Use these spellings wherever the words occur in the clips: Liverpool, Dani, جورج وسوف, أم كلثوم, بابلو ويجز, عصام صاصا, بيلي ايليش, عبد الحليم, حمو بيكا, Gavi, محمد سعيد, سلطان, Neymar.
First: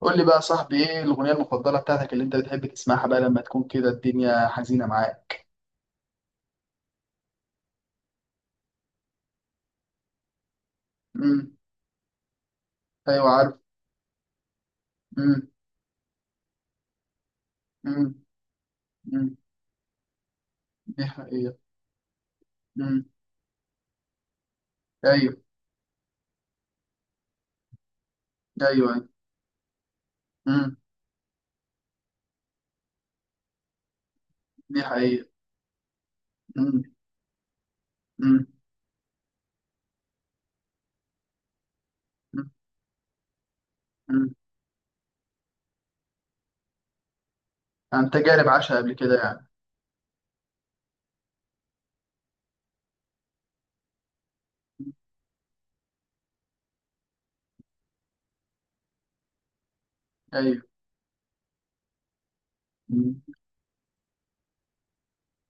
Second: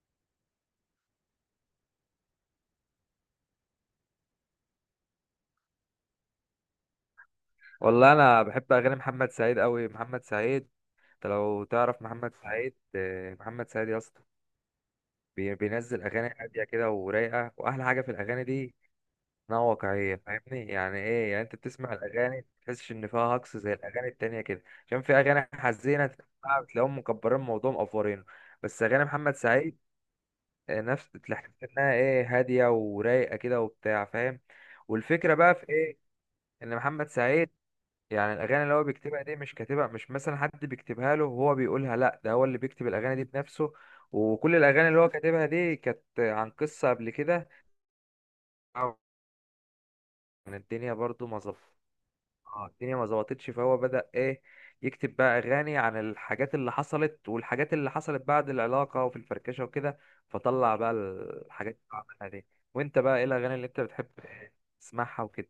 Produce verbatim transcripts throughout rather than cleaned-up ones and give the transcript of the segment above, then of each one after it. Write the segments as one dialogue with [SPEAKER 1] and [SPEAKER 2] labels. [SPEAKER 1] قول لي بقى يا صاحبي ايه الاغنيه المفضله بتاعتك اللي انت بتحب تسمعها بقى لما تكون كده الدنيا حزينه معاك؟
[SPEAKER 2] والله انا بحب اغاني محمد سعيد قوي. محمد سعيد، انت
[SPEAKER 1] امم.
[SPEAKER 2] لو تعرف محمد سعيد،
[SPEAKER 1] ايوه،
[SPEAKER 2] آه،
[SPEAKER 1] عارف.
[SPEAKER 2] محمد سعيد يا اسطى.
[SPEAKER 1] امم.
[SPEAKER 2] بي- بينزل اغاني هاديه كده ورايقه. واحلى حاجه
[SPEAKER 1] امم.
[SPEAKER 2] في الاغاني دي
[SPEAKER 1] امم.
[SPEAKER 2] انها واقعيه، فاهمني؟ يعني
[SPEAKER 1] دي
[SPEAKER 2] ايه؟ يعني انت
[SPEAKER 1] حقيقه.
[SPEAKER 2] بتسمع الاغاني تحسش
[SPEAKER 1] امم.
[SPEAKER 2] ان فيها هجص زي الاغاني التانية كده، عشان في
[SPEAKER 1] ايوه.
[SPEAKER 2] اغاني حزينه تسمعها بتلاقيهم مكبرين الموضوع مقفورينه. بس
[SPEAKER 1] ايوه.
[SPEAKER 2] اغاني محمد سعيد،
[SPEAKER 1] امم.
[SPEAKER 2] آه، نفس تحس انها ايه، هاديه ورايقه كده وبتاع، فاهم.
[SPEAKER 1] دي حقيقه.
[SPEAKER 2] والفكره بقى في ايه؟ ان
[SPEAKER 1] امم.
[SPEAKER 2] محمد سعيد يعني
[SPEAKER 1] امم.
[SPEAKER 2] الاغاني اللي هو بيكتبها دي مش كاتبها، مش مثلا حد بيكتبها له وهو بيقولها، لا ده هو اللي بيكتب الاغاني دي بنفسه.
[SPEAKER 1] امم.
[SPEAKER 2] وكل الاغاني اللي هو كاتبها دي كانت عن قصه قبل كده.
[SPEAKER 1] عن تجارب عاشها قبل
[SPEAKER 2] أو
[SPEAKER 1] كده يعني.
[SPEAKER 2] يعني الدنيا برضو ما ظبط. اه، الدنيا ما ظبطتش، فهو بدأ ايه، يكتب بقى اغاني عن الحاجات اللي حصلت، والحاجات اللي حصلت بعد العلاقه وفي الفركشه وكده،
[SPEAKER 1] ايوه.
[SPEAKER 2] فطلع بقى الحاجات اللي عملها دي. وانت
[SPEAKER 1] مم.
[SPEAKER 2] بقى ايه الاغاني اللي انت بتحب تسمعها وكده؟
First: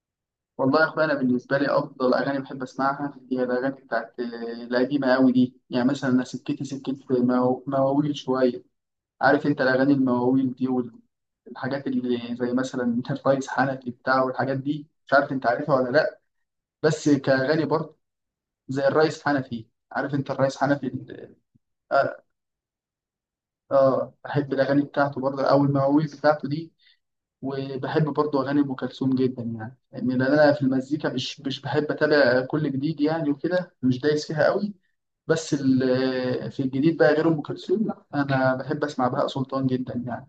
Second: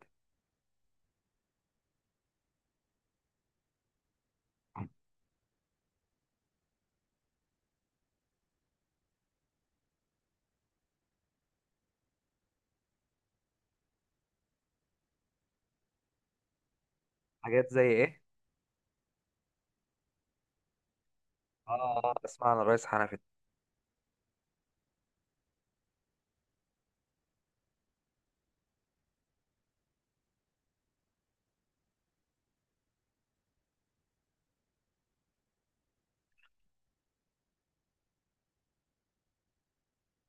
[SPEAKER 1] والله يا اخويا، انا بالنسبه لي افضل اغاني بحب اسمعها هي الاغاني بتاعت آه، القديمه قوي دي. يعني مثلا انا سكتي سكت، مواويل شويه. عارف انت الاغاني المواويل دي؟ الحاجات اللي زي مثلا الرئيس حنفي بتاع والحاجات دي، مش عارف انت عارفها ولا لا. بس كأغاني
[SPEAKER 2] حاجات زي
[SPEAKER 1] برضه.
[SPEAKER 2] ايه؟
[SPEAKER 1] زي الرئيس حنفي. عارف انت الرئيس حنفي. ال-
[SPEAKER 2] اه آه،
[SPEAKER 1] اه.
[SPEAKER 2] اسمع عن الريس حنفي.
[SPEAKER 1] آه، بحب الأغاني بتاعته برضه أو المواويل بتاعته دي. وبحب برضه أغاني أم كلثوم جدا يعني يعني لأن أنا في المزيكا مش مش بحب أتابع كل جديد يعني، وكده مش دايس فيها قوي. بس ال- في الجديد بقى غير أم كلثوم، لا، أنا بحب أسمع بهاء سلطان جدا يعني.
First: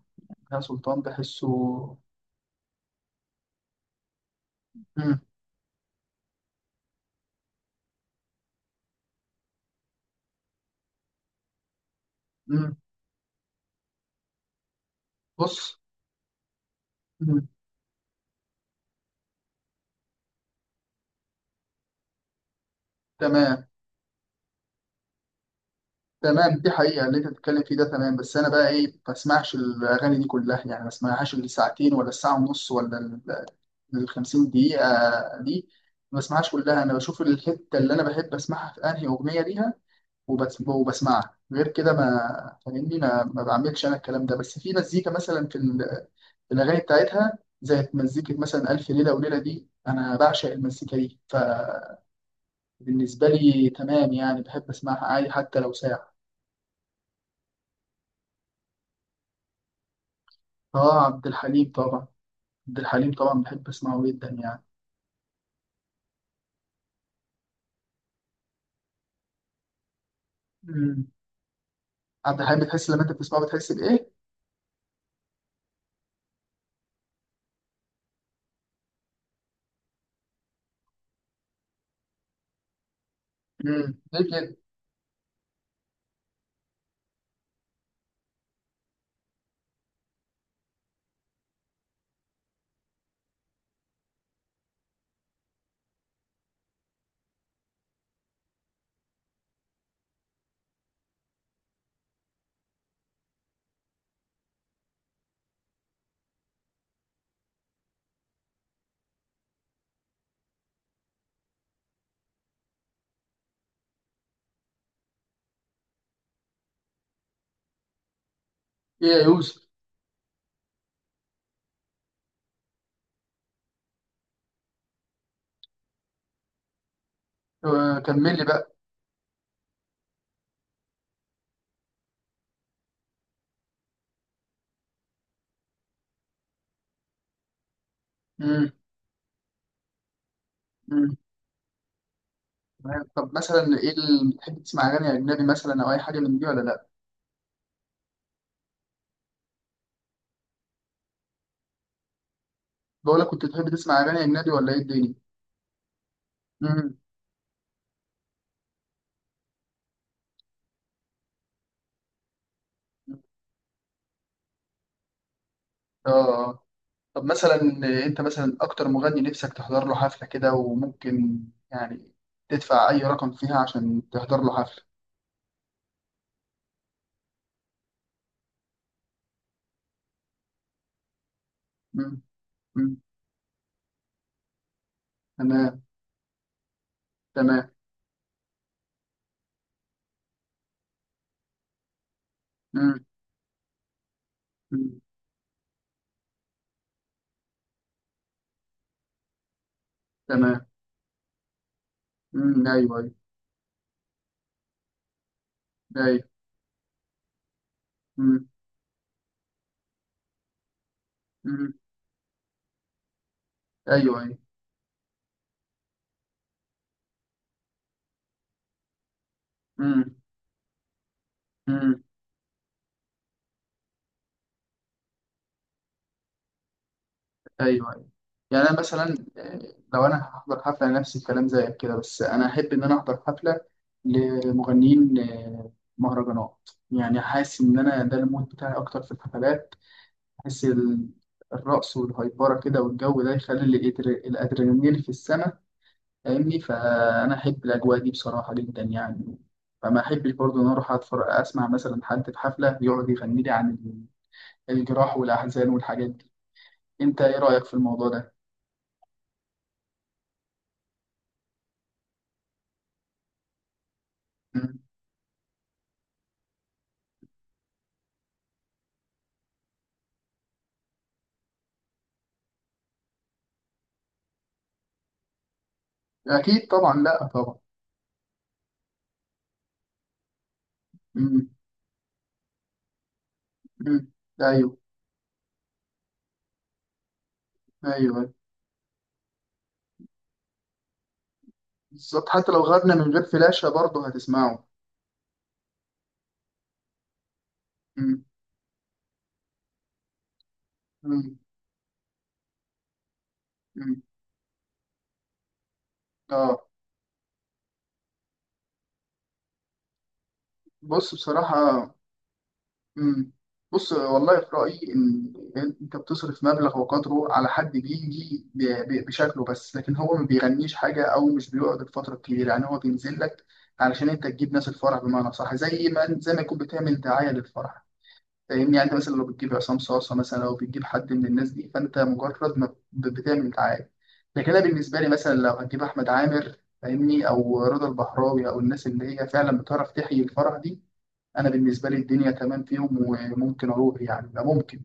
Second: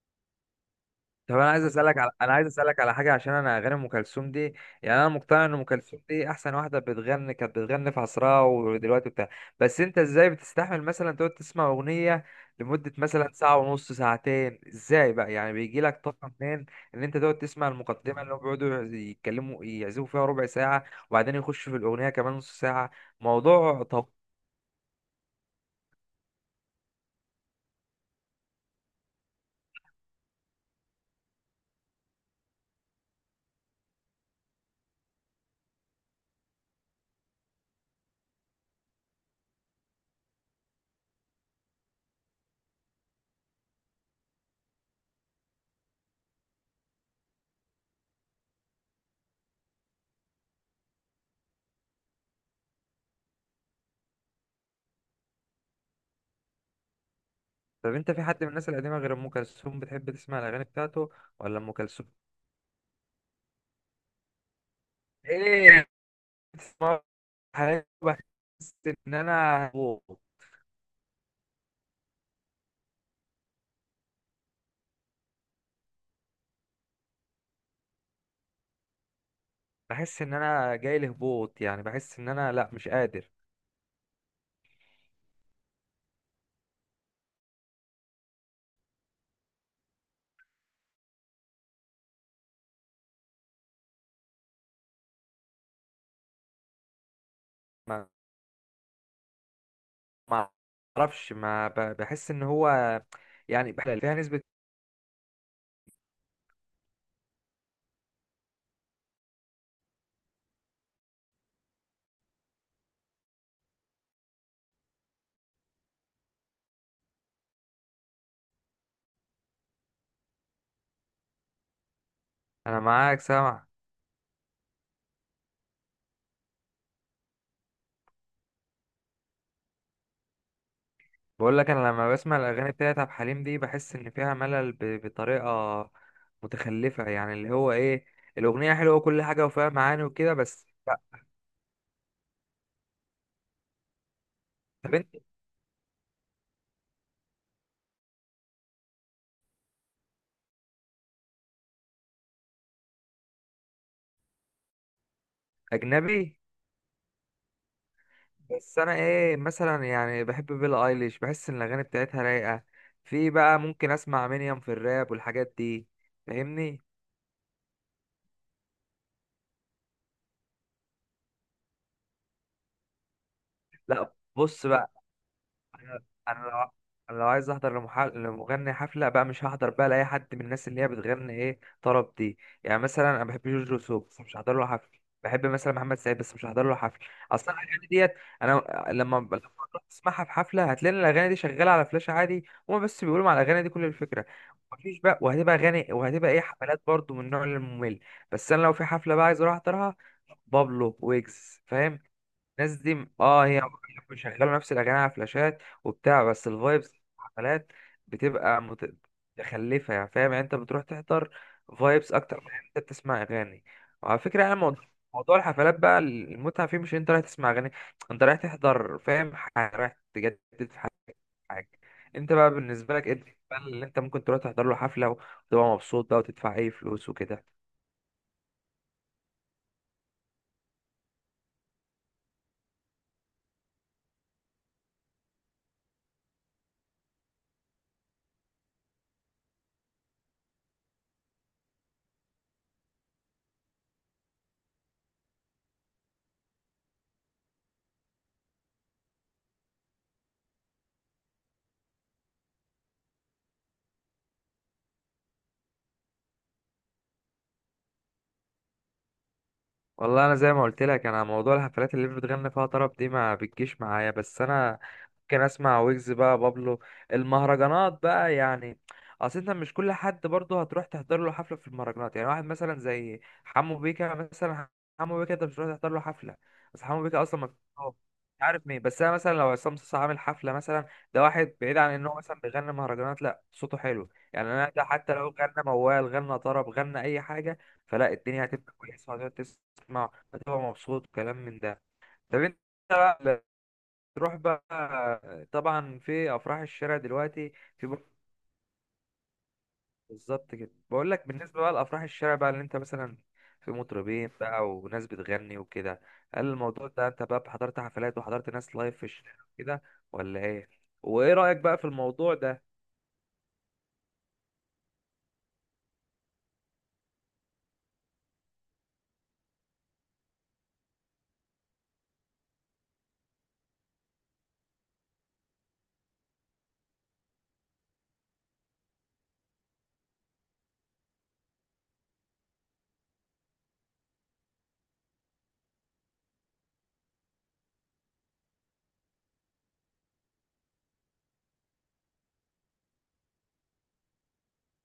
[SPEAKER 1] بهاء سلطان
[SPEAKER 2] طب
[SPEAKER 1] بحسه.
[SPEAKER 2] انا عايز اسالك على، انا عايز اسالك على حاجه، عشان انا اغاني ام كلثوم دي، يعني انا
[SPEAKER 1] مم.
[SPEAKER 2] مقتنع ان ام كلثوم دي احسن واحده بتغني، كانت بتغني في عصرها ودلوقتي بتاع. بس انت ازاي بتستحمل مثلا تقعد تسمع اغنيه
[SPEAKER 1] مم.
[SPEAKER 2] لمده مثلا ساعه ونص، ساعتين؟ ازاي بقى يعني،
[SPEAKER 1] بص.
[SPEAKER 2] بيجي لك طاقه منين ان انت تقعد
[SPEAKER 1] مم.
[SPEAKER 2] تسمع المقدمه اللي هم بيقعدوا يتكلموا يعزفوا فيها ربع ساعه، وبعدين يخشوا في الاغنيه كمان نص ساعه؟
[SPEAKER 1] تمام.
[SPEAKER 2] موضوع. طب
[SPEAKER 1] تمام، دي حقيقة اللي انت بتتكلم فيه ده، تمام، بس انا بقى ايه، ما بسمعش الاغاني دي كلها يعني، ما بسمعهاش اللي ساعتين ولا الساعة ونص، ولا ال ال 50 دقيقة دي. ما بسمعهاش كلها، انا بشوف الحتة اللي انا بحب اسمعها في انهي اغنية ليها وبس، وبسمعها. غير كده ما فاهمني، ما, ما بعملش انا الكلام ده، بس في مزيكا مثلا في ال- في الاغاني بتاعتها، زي مزيكة مثلا ألف ليلة وليلة دي، أنا بعشق المزيكا دي. فبالنسبة لي تمام يعني، بحب أسمعها عادي حتى لو ساعة.
[SPEAKER 2] طب انت في حد من الناس القديمه غير ام كلثوم بتحب تسمع الاغاني
[SPEAKER 1] آه،
[SPEAKER 2] بتاعته،
[SPEAKER 1] عبد
[SPEAKER 2] ولا
[SPEAKER 1] الحليم
[SPEAKER 2] ام
[SPEAKER 1] طبعا.
[SPEAKER 2] كلثوم؟
[SPEAKER 1] عبد الحليم طبعا، بحب اسمعه جدا يعني.
[SPEAKER 2] ايه حاجة بحس ان انا هبوط
[SPEAKER 1] امم. عبد الحليم بتحس لما انت بتسمعه بتحس بايه؟
[SPEAKER 2] بحس ان انا جاي لهبوط، يعني بحس ان انا لا، مش قادر.
[SPEAKER 1] امم ليه كده؟
[SPEAKER 2] ما ما اعرفش، ما ب- بحس ان هو يعني، بح- فيها نسبة.
[SPEAKER 1] ايه يا يوسف؟
[SPEAKER 2] انا معاك سامع.
[SPEAKER 1] آه، كمل لي بقى.
[SPEAKER 2] بقول لك، انا لما بسمع الاغاني بتاعت عبد الحليم دي بحس ان فيها ملل ب- بطريقة متخلفة، يعني اللي هو ايه،
[SPEAKER 1] امم.
[SPEAKER 2] الاغنية حلوة وكل حاجة وفيها معاني وكده، بس لا.
[SPEAKER 1] امم. تمام. طب مثلا ايه اللي بتحب تسمع
[SPEAKER 2] طب انت
[SPEAKER 1] اغاني اجنبي مثلا، او اي حاجه من دي ولا لا؟ بقول لك، كنت بتحب تسمع اغاني اجنبي ولا ايه الدنيا؟
[SPEAKER 2] اجنبي؟
[SPEAKER 1] امم.
[SPEAKER 2] بس انا ايه مثلا، يعني بحب بيلي ايليش، بحس ان الاغاني بتاعتها رايقه. في بقى ممكن اسمع منيم في الراب والحاجات دي،
[SPEAKER 1] اه. آه.
[SPEAKER 2] فاهمني.
[SPEAKER 1] طب مثلا، انت مثلا اكتر مغني نفسك تحضر له حفله كده، وممكن يعني تدفع اي رقم فيها عشان
[SPEAKER 2] لا،
[SPEAKER 1] تحضر له
[SPEAKER 2] بص
[SPEAKER 1] حفله.
[SPEAKER 2] بقى انا أنا لو أنا لو عايز احضر لمح- لمغني حفله بقى، مش هحضر بقى لاي حد من الناس اللي هي بتغني ايه،
[SPEAKER 1] امم.
[SPEAKER 2] طرب دي. يعني
[SPEAKER 1] امم.
[SPEAKER 2] مثلا انا بحب جورج وسوف، بس مش هحضر له حفله. بحب مثلا
[SPEAKER 1] تمام.
[SPEAKER 2] محمد سعيد، بس مش هحضر له حفله. اصلا
[SPEAKER 1] تمام.
[SPEAKER 2] الاغاني ديت، انا لما لما تروح تسمعها في حفله هتلاقي إن الاغاني دي شغاله على فلاش عادي، هما
[SPEAKER 1] امم.
[SPEAKER 2] بس بيقولوا على الاغاني دي، كل الفكره.
[SPEAKER 1] امم.
[SPEAKER 2] مفيش بقى، وهتبقى اغاني، وهتبقى ايه، حفلات برضو من النوع الممل. بس انا لو في حفله بقى عايز اروح احضرها،
[SPEAKER 1] تمام.
[SPEAKER 2] بابلو، ويجز، فاهم،
[SPEAKER 1] امم.
[SPEAKER 2] الناس
[SPEAKER 1] ايوه.
[SPEAKER 2] دي
[SPEAKER 1] ايوه.
[SPEAKER 2] اه هي مش شغاله نفس الاغاني على فلاشات
[SPEAKER 1] ايوه.
[SPEAKER 2] وبتاع، بس الفايبس. الحفلات
[SPEAKER 1] امم.
[SPEAKER 2] بتبقى مت- متخلفه يعني، فاهم يعني، انت بتروح تحضر
[SPEAKER 1] امم.
[SPEAKER 2] فايبس اكتر من إن انت بتسمع اغاني. وعلى
[SPEAKER 1] ايوه. ايوه.
[SPEAKER 2] فكره يعني، موضوع موضوع الحفلات بقى المتعه فيه مش انت رايح تسمع اغاني، انت رايح تحضر، فاهم، ح- رايح
[SPEAKER 1] امم.
[SPEAKER 2] تجدد في حاجه.
[SPEAKER 1] امم.
[SPEAKER 2] انت بقى بالنسبه لك ايه اللي انت ممكن تروح تحضر له حفله وتبقى مبسوط بقى، وتدفع اي فلوس وكده؟
[SPEAKER 1] ايوه. ايوه. يعني انا مثلا، آه، لو انا هحضر حفله نفس الكلام زيك كده، بس انا احب ان انا احضر حفله لمغنيين آه، مهرجانات، يعني حاسس ان انا ده المود بتاعي اكتر في الحفلات. احس ال- الرقص والهيبره كده والجو ده يخلي ال- الإدر- الادرينالين في السماء، فاهمني؟ فانا احب الاجواء دي بصراحه جدا يعني. فما احبش برضه ان أنا اروح اتفرج، اسمع مثلا حد في حفله يقعد يغني لي عن الجراح والاحزان والحاجات دي. انت ايه رايك في الموضوع ده؟
[SPEAKER 2] والله انا زي ما قلت لك، انا موضوع الحفلات اللي بتغني فيها طرب دي ما بتجيش معايا، بس
[SPEAKER 1] مم.
[SPEAKER 2] انا ممكن اسمع ويجز بقى، بابلو. المهرجانات بقى يعني، اصل انت مش كل حد برضه هتروح تحضر له حفله في المهرجانات، يعني واحد مثلا زي حمو بيكا مثلا، حمو بيكا انت مش هتروح تحضر له حفله.
[SPEAKER 1] اكيد
[SPEAKER 2] بس
[SPEAKER 1] طبعا،
[SPEAKER 2] حمو بيكا
[SPEAKER 1] لا
[SPEAKER 2] اصلا ما
[SPEAKER 1] طبعا.
[SPEAKER 2] بيغنيش، مش عارف مين. بس انا مثلا لو عصام صاصا عامل حفله مثلا، ده
[SPEAKER 1] مم.
[SPEAKER 2] واحد بعيد عن ان هو مثلا بيغني مهرجانات، لا، صوته
[SPEAKER 1] مم.
[SPEAKER 2] حلو يعني،
[SPEAKER 1] ايوه،
[SPEAKER 2] انا ده حتى لو غنى موال، غنى طرب، غنى اي حاجه، فلا
[SPEAKER 1] ايوه.
[SPEAKER 2] الدنيا هتبقى كويسه، وهتقعد مع، هو مبسوط، وكلام من ده.
[SPEAKER 1] بالظبط،
[SPEAKER 2] طب
[SPEAKER 1] حتى
[SPEAKER 2] انت
[SPEAKER 1] لو غنى من غير
[SPEAKER 2] بقى
[SPEAKER 1] فلاشه برضه
[SPEAKER 2] تروح بقى
[SPEAKER 1] هتسمعه.
[SPEAKER 2] طبعا في افراح الشارع دلوقتي، في بر-
[SPEAKER 1] مم.
[SPEAKER 2] بالظبط كده، بقول لك،
[SPEAKER 1] مم.
[SPEAKER 2] بالنسبه بقى لافراح الشارع بقى، اللي انت مثلا في
[SPEAKER 1] مم.
[SPEAKER 2] مطربين بقى وناس بتغني وكده، هل
[SPEAKER 1] اه.
[SPEAKER 2] الموضوع ده انت بقى حضرت حفلات وحضرت ناس لايف في الشارع كده، ولا ايه؟
[SPEAKER 1] بص
[SPEAKER 2] وايه رايك بقى في
[SPEAKER 1] بصراحه.
[SPEAKER 2] الموضوع ده؟
[SPEAKER 1] مم. بص والله، في رأيي إن أنت بتصرف مبلغ وقدره على حد بيجي ب- ب- بشكله، بس لكن هو ما بيغنيش حاجة أو مش بيقعد الفترة الكبيرة، يعني هو بينزل لك علشان أنت تجيب ناس الفرح، بمعنى صح، زي ما زي ما يكون بتعمل دعاية للفرح، فاهمني؟ يعني أنت مثلا لو بتجيب عصام صاصة مثلا، أو بتجيب حد من الناس دي، فأنت مجرد ما ب- بتعمل دعاية. لكن أنا بالنسبة لي مثلا لو هتجيب أحمد عامر، فاهمني، أو رضا البحراوي، أو الناس اللي هي فعلا بتعرف تحيي الفرح دي، انا بالنسبه لي الدنيا تمام فيهم وممكن اروح، يعني ده ممكن.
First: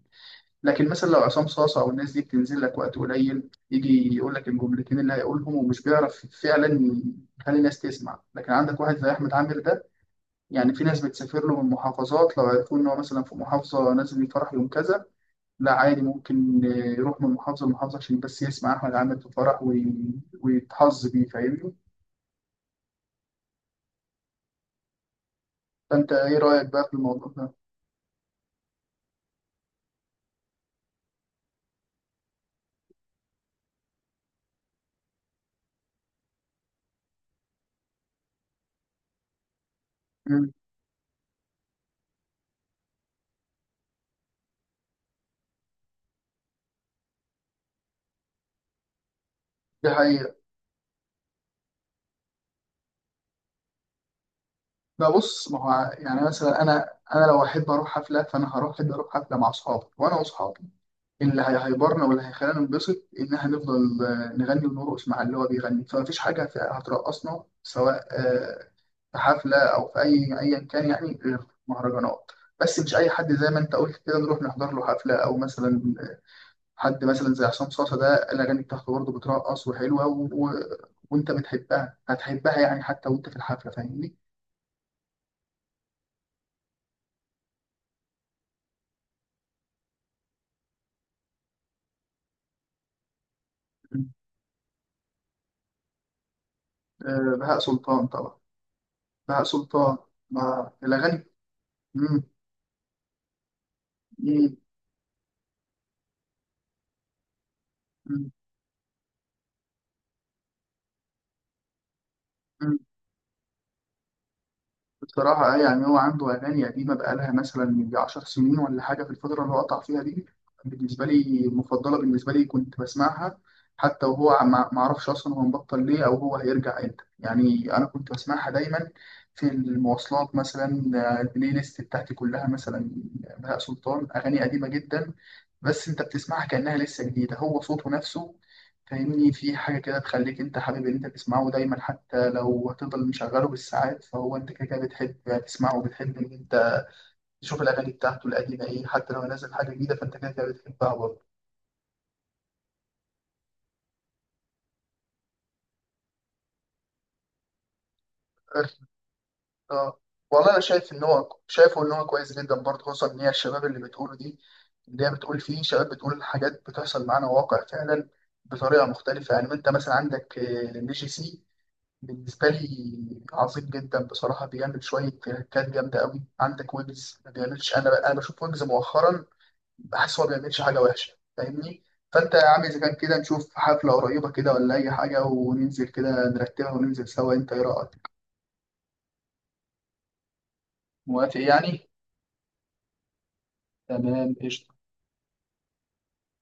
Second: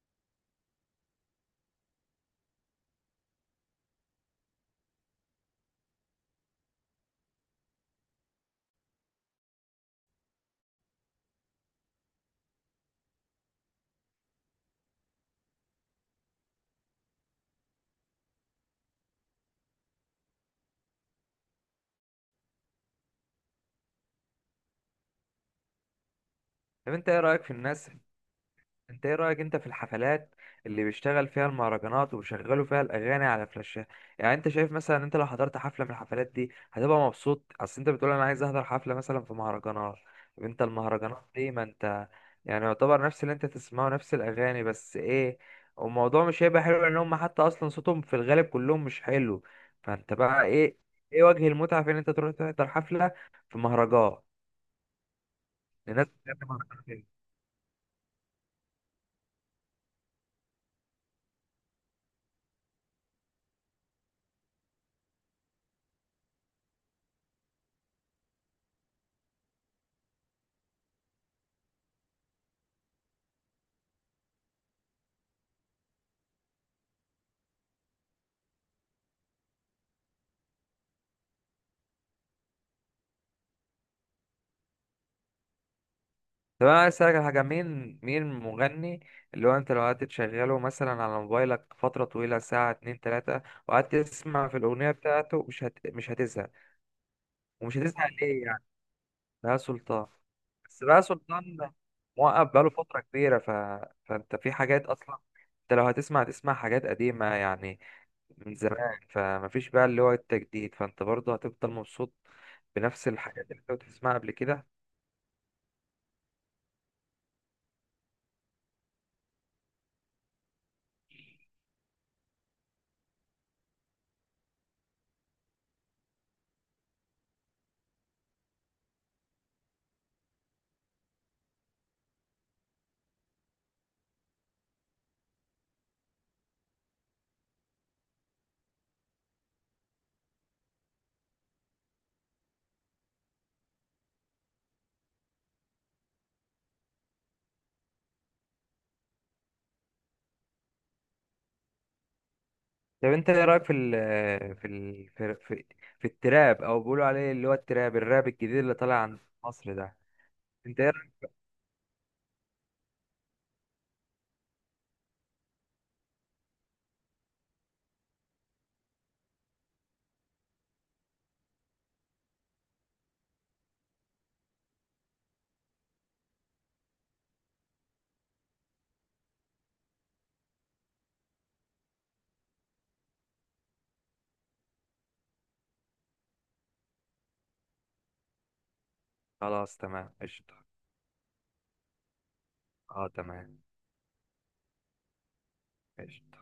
[SPEAKER 1] لكن مثلا لو عصام صاصه او الناس دي بتنزل لك وقت قليل، يجي يقول لك الجملتين اللي هيقولهم ومش بيعرف فعلا يخلي الناس تسمع. لكن عندك واحد زي احمد عامر ده، يعني في ناس بتسافر له من محافظات، لو عرفوا ان هو مثلا في محافظه نازل الفرح يوم كذا، لا عادي، ممكن يروح من محافظه لمحافظه عشان بس يسمع احمد عامر في الفرح، وي- ويتحظ بيه، فاهمني؟ فانت ايه رايك بقى في
[SPEAKER 2] طب انت ايه
[SPEAKER 1] الموضوع
[SPEAKER 2] رايك في
[SPEAKER 1] ده؟
[SPEAKER 2] الناس، انت ايه رأيك انت في الحفلات اللي بيشتغل فيها المهرجانات وبيشغلوا فيها الاغاني على فلاشات؟ يعني انت شايف مثلا، انت لو حضرت حفلة من الحفلات دي هتبقى مبسوط؟ اصل انت بتقول انا عايز احضر حفلة مثلا في مهرجانات. طب
[SPEAKER 1] مم.
[SPEAKER 2] انت المهرجانات دي ما انت، يعني يعتبر نفس اللي انت تسمعه نفس الاغاني، بس ايه، والموضوع مش هيبقى حلو، لان هم حتى اصلا صوتهم في الغالب كلهم مش حلو.
[SPEAKER 1] دي
[SPEAKER 2] فانت
[SPEAKER 1] حقيقة.
[SPEAKER 2] بقى ايه، ايه وجه المتعة في ان انت تروح تحضر حفلة في مهرجان
[SPEAKER 1] ده بص، ما هو
[SPEAKER 2] لناس
[SPEAKER 1] يعني
[SPEAKER 2] بتغني
[SPEAKER 1] مثلا انا
[SPEAKER 2] مهرجانات؟
[SPEAKER 1] انا لو احب اروح حفله فانا هروح احب اروح حفله مع اصحابي، وانا واصحابي اللي هي- هيبرنا واللي هيخلينا ننبسط ان احنا نفضل آه، نغني ونرقص مع اللي هو بيغني، فمفيش حاجه في- هترقصنا سواء آه، في حفله او في اي ايا كان يعني، غير مهرجانات. بس مش اي حد زي ما انت قلت كده نروح نحضر له حفله، او مثلا حد مثلا زي عصام صاصا ده الاغاني بتاعته برضه بترقص وحلوه و... و... وانت بتحبها، هتحبها يعني حتى وانت في الحفله، فاهمني؟
[SPEAKER 2] طب انا عايز اسالك على حاجه، مين، مين المغني اللي هو انت لو قعدت تشغله مثلا على موبايلك فتره طويله، ساعه، اتنين، تلاته، وقعدت تسمع في الاغنيه بتاعته، مش هت... مش هتزهق؟
[SPEAKER 1] آه، بهاء
[SPEAKER 2] ومش
[SPEAKER 1] سلطان
[SPEAKER 2] هتزهق
[SPEAKER 1] طبعا.
[SPEAKER 2] ليه يعني؟
[SPEAKER 1] بهاء
[SPEAKER 2] بقى
[SPEAKER 1] سلطان،
[SPEAKER 2] سلطان.
[SPEAKER 1] ما
[SPEAKER 2] بس بقى
[SPEAKER 1] الأغاني.
[SPEAKER 2] سلطان
[SPEAKER 1] مم.
[SPEAKER 2] موقف بقاله فتره كبيره، ف... فانت في
[SPEAKER 1] مم.
[SPEAKER 2] حاجات اصلا، انت لو هتسمع تسمع حاجات قديمه يعني
[SPEAKER 1] مم.
[SPEAKER 2] من زمان، فمفيش بقى اللي هو التجديد، فانت برضه هتفضل مبسوط
[SPEAKER 1] مم.
[SPEAKER 2] بنفس الحاجات اللي انت بتسمعها قبل كده.
[SPEAKER 1] بصراحة أي يعني هو عنده أغاني قديمة بقالها مثلا يجي 10 سنين ولا حاجة، في الفترة اللي هو قطع فيها دي بالنسبة لي المفضلة، بالنسبة لي كنت بسمعها حتى وهو ما ما أعرفش أصلا هو مبطل ليه أو هو هيرجع إمتى. يعني أنا كنت بسمعها دايما في المواصلات مثلا، آه، البلاي ليست بتاعتي كلها مثلا آه، بهاء سلطان أغاني قديمة جدا، بس انت بتسمعها كأنها لسه جديدة، هو صوته نفسه فاهمني؟ في حاجة كده تخليك انت حابب ان انت تسمعه دايما، حتى لو هتفضل مشغله بالساعات فهو انت كده كده بتحب تسمعه، بتحب ان انت تشوف الأغاني بتاعته القديمة ايه حتى لو نزل حاجة جديدة فانت كده كده بتحبها برضه.
[SPEAKER 2] طب انت ايه رايك في ال في ال في, في, في التراب او بيقولوا عليه اللي هو التراب، الراب الجديد اللي طالع عند مصر ده؟
[SPEAKER 1] اه، والله انا
[SPEAKER 2] انت ايه
[SPEAKER 1] شايف ان
[SPEAKER 2] رايك؟
[SPEAKER 1] هو شايفه ان هو كويس جدا برضه، خصوصا ان هي الشباب اللي بتقوله دي، اللي هي بتقول فيه شباب بتقول حاجات بتحصل معانا، واقع فعلا بطريقة مختلفة. يعني انت مثلا عندك نيجي سي، بالنسبة لي عظيم جدا بصراحة، بيعمل شوية تريكات جامدة قوي. عندك ويجز ما بيعملش. أنا بقى أنا بشوف ويجز مؤخرا بحس هو ما بيعملش حاجة وحشة فاهمني؟ فأنت يا عم إذا كان كده نشوف حفلة قريبة كده ولا أي حاجة وننزل كده نرتبها وننزل سوا، أنت إيه رأيك؟
[SPEAKER 2] خلاص تمام قشطه.
[SPEAKER 1] موافق يعني؟
[SPEAKER 2] اه تمام
[SPEAKER 1] تمام قشطة.
[SPEAKER 2] قشطه.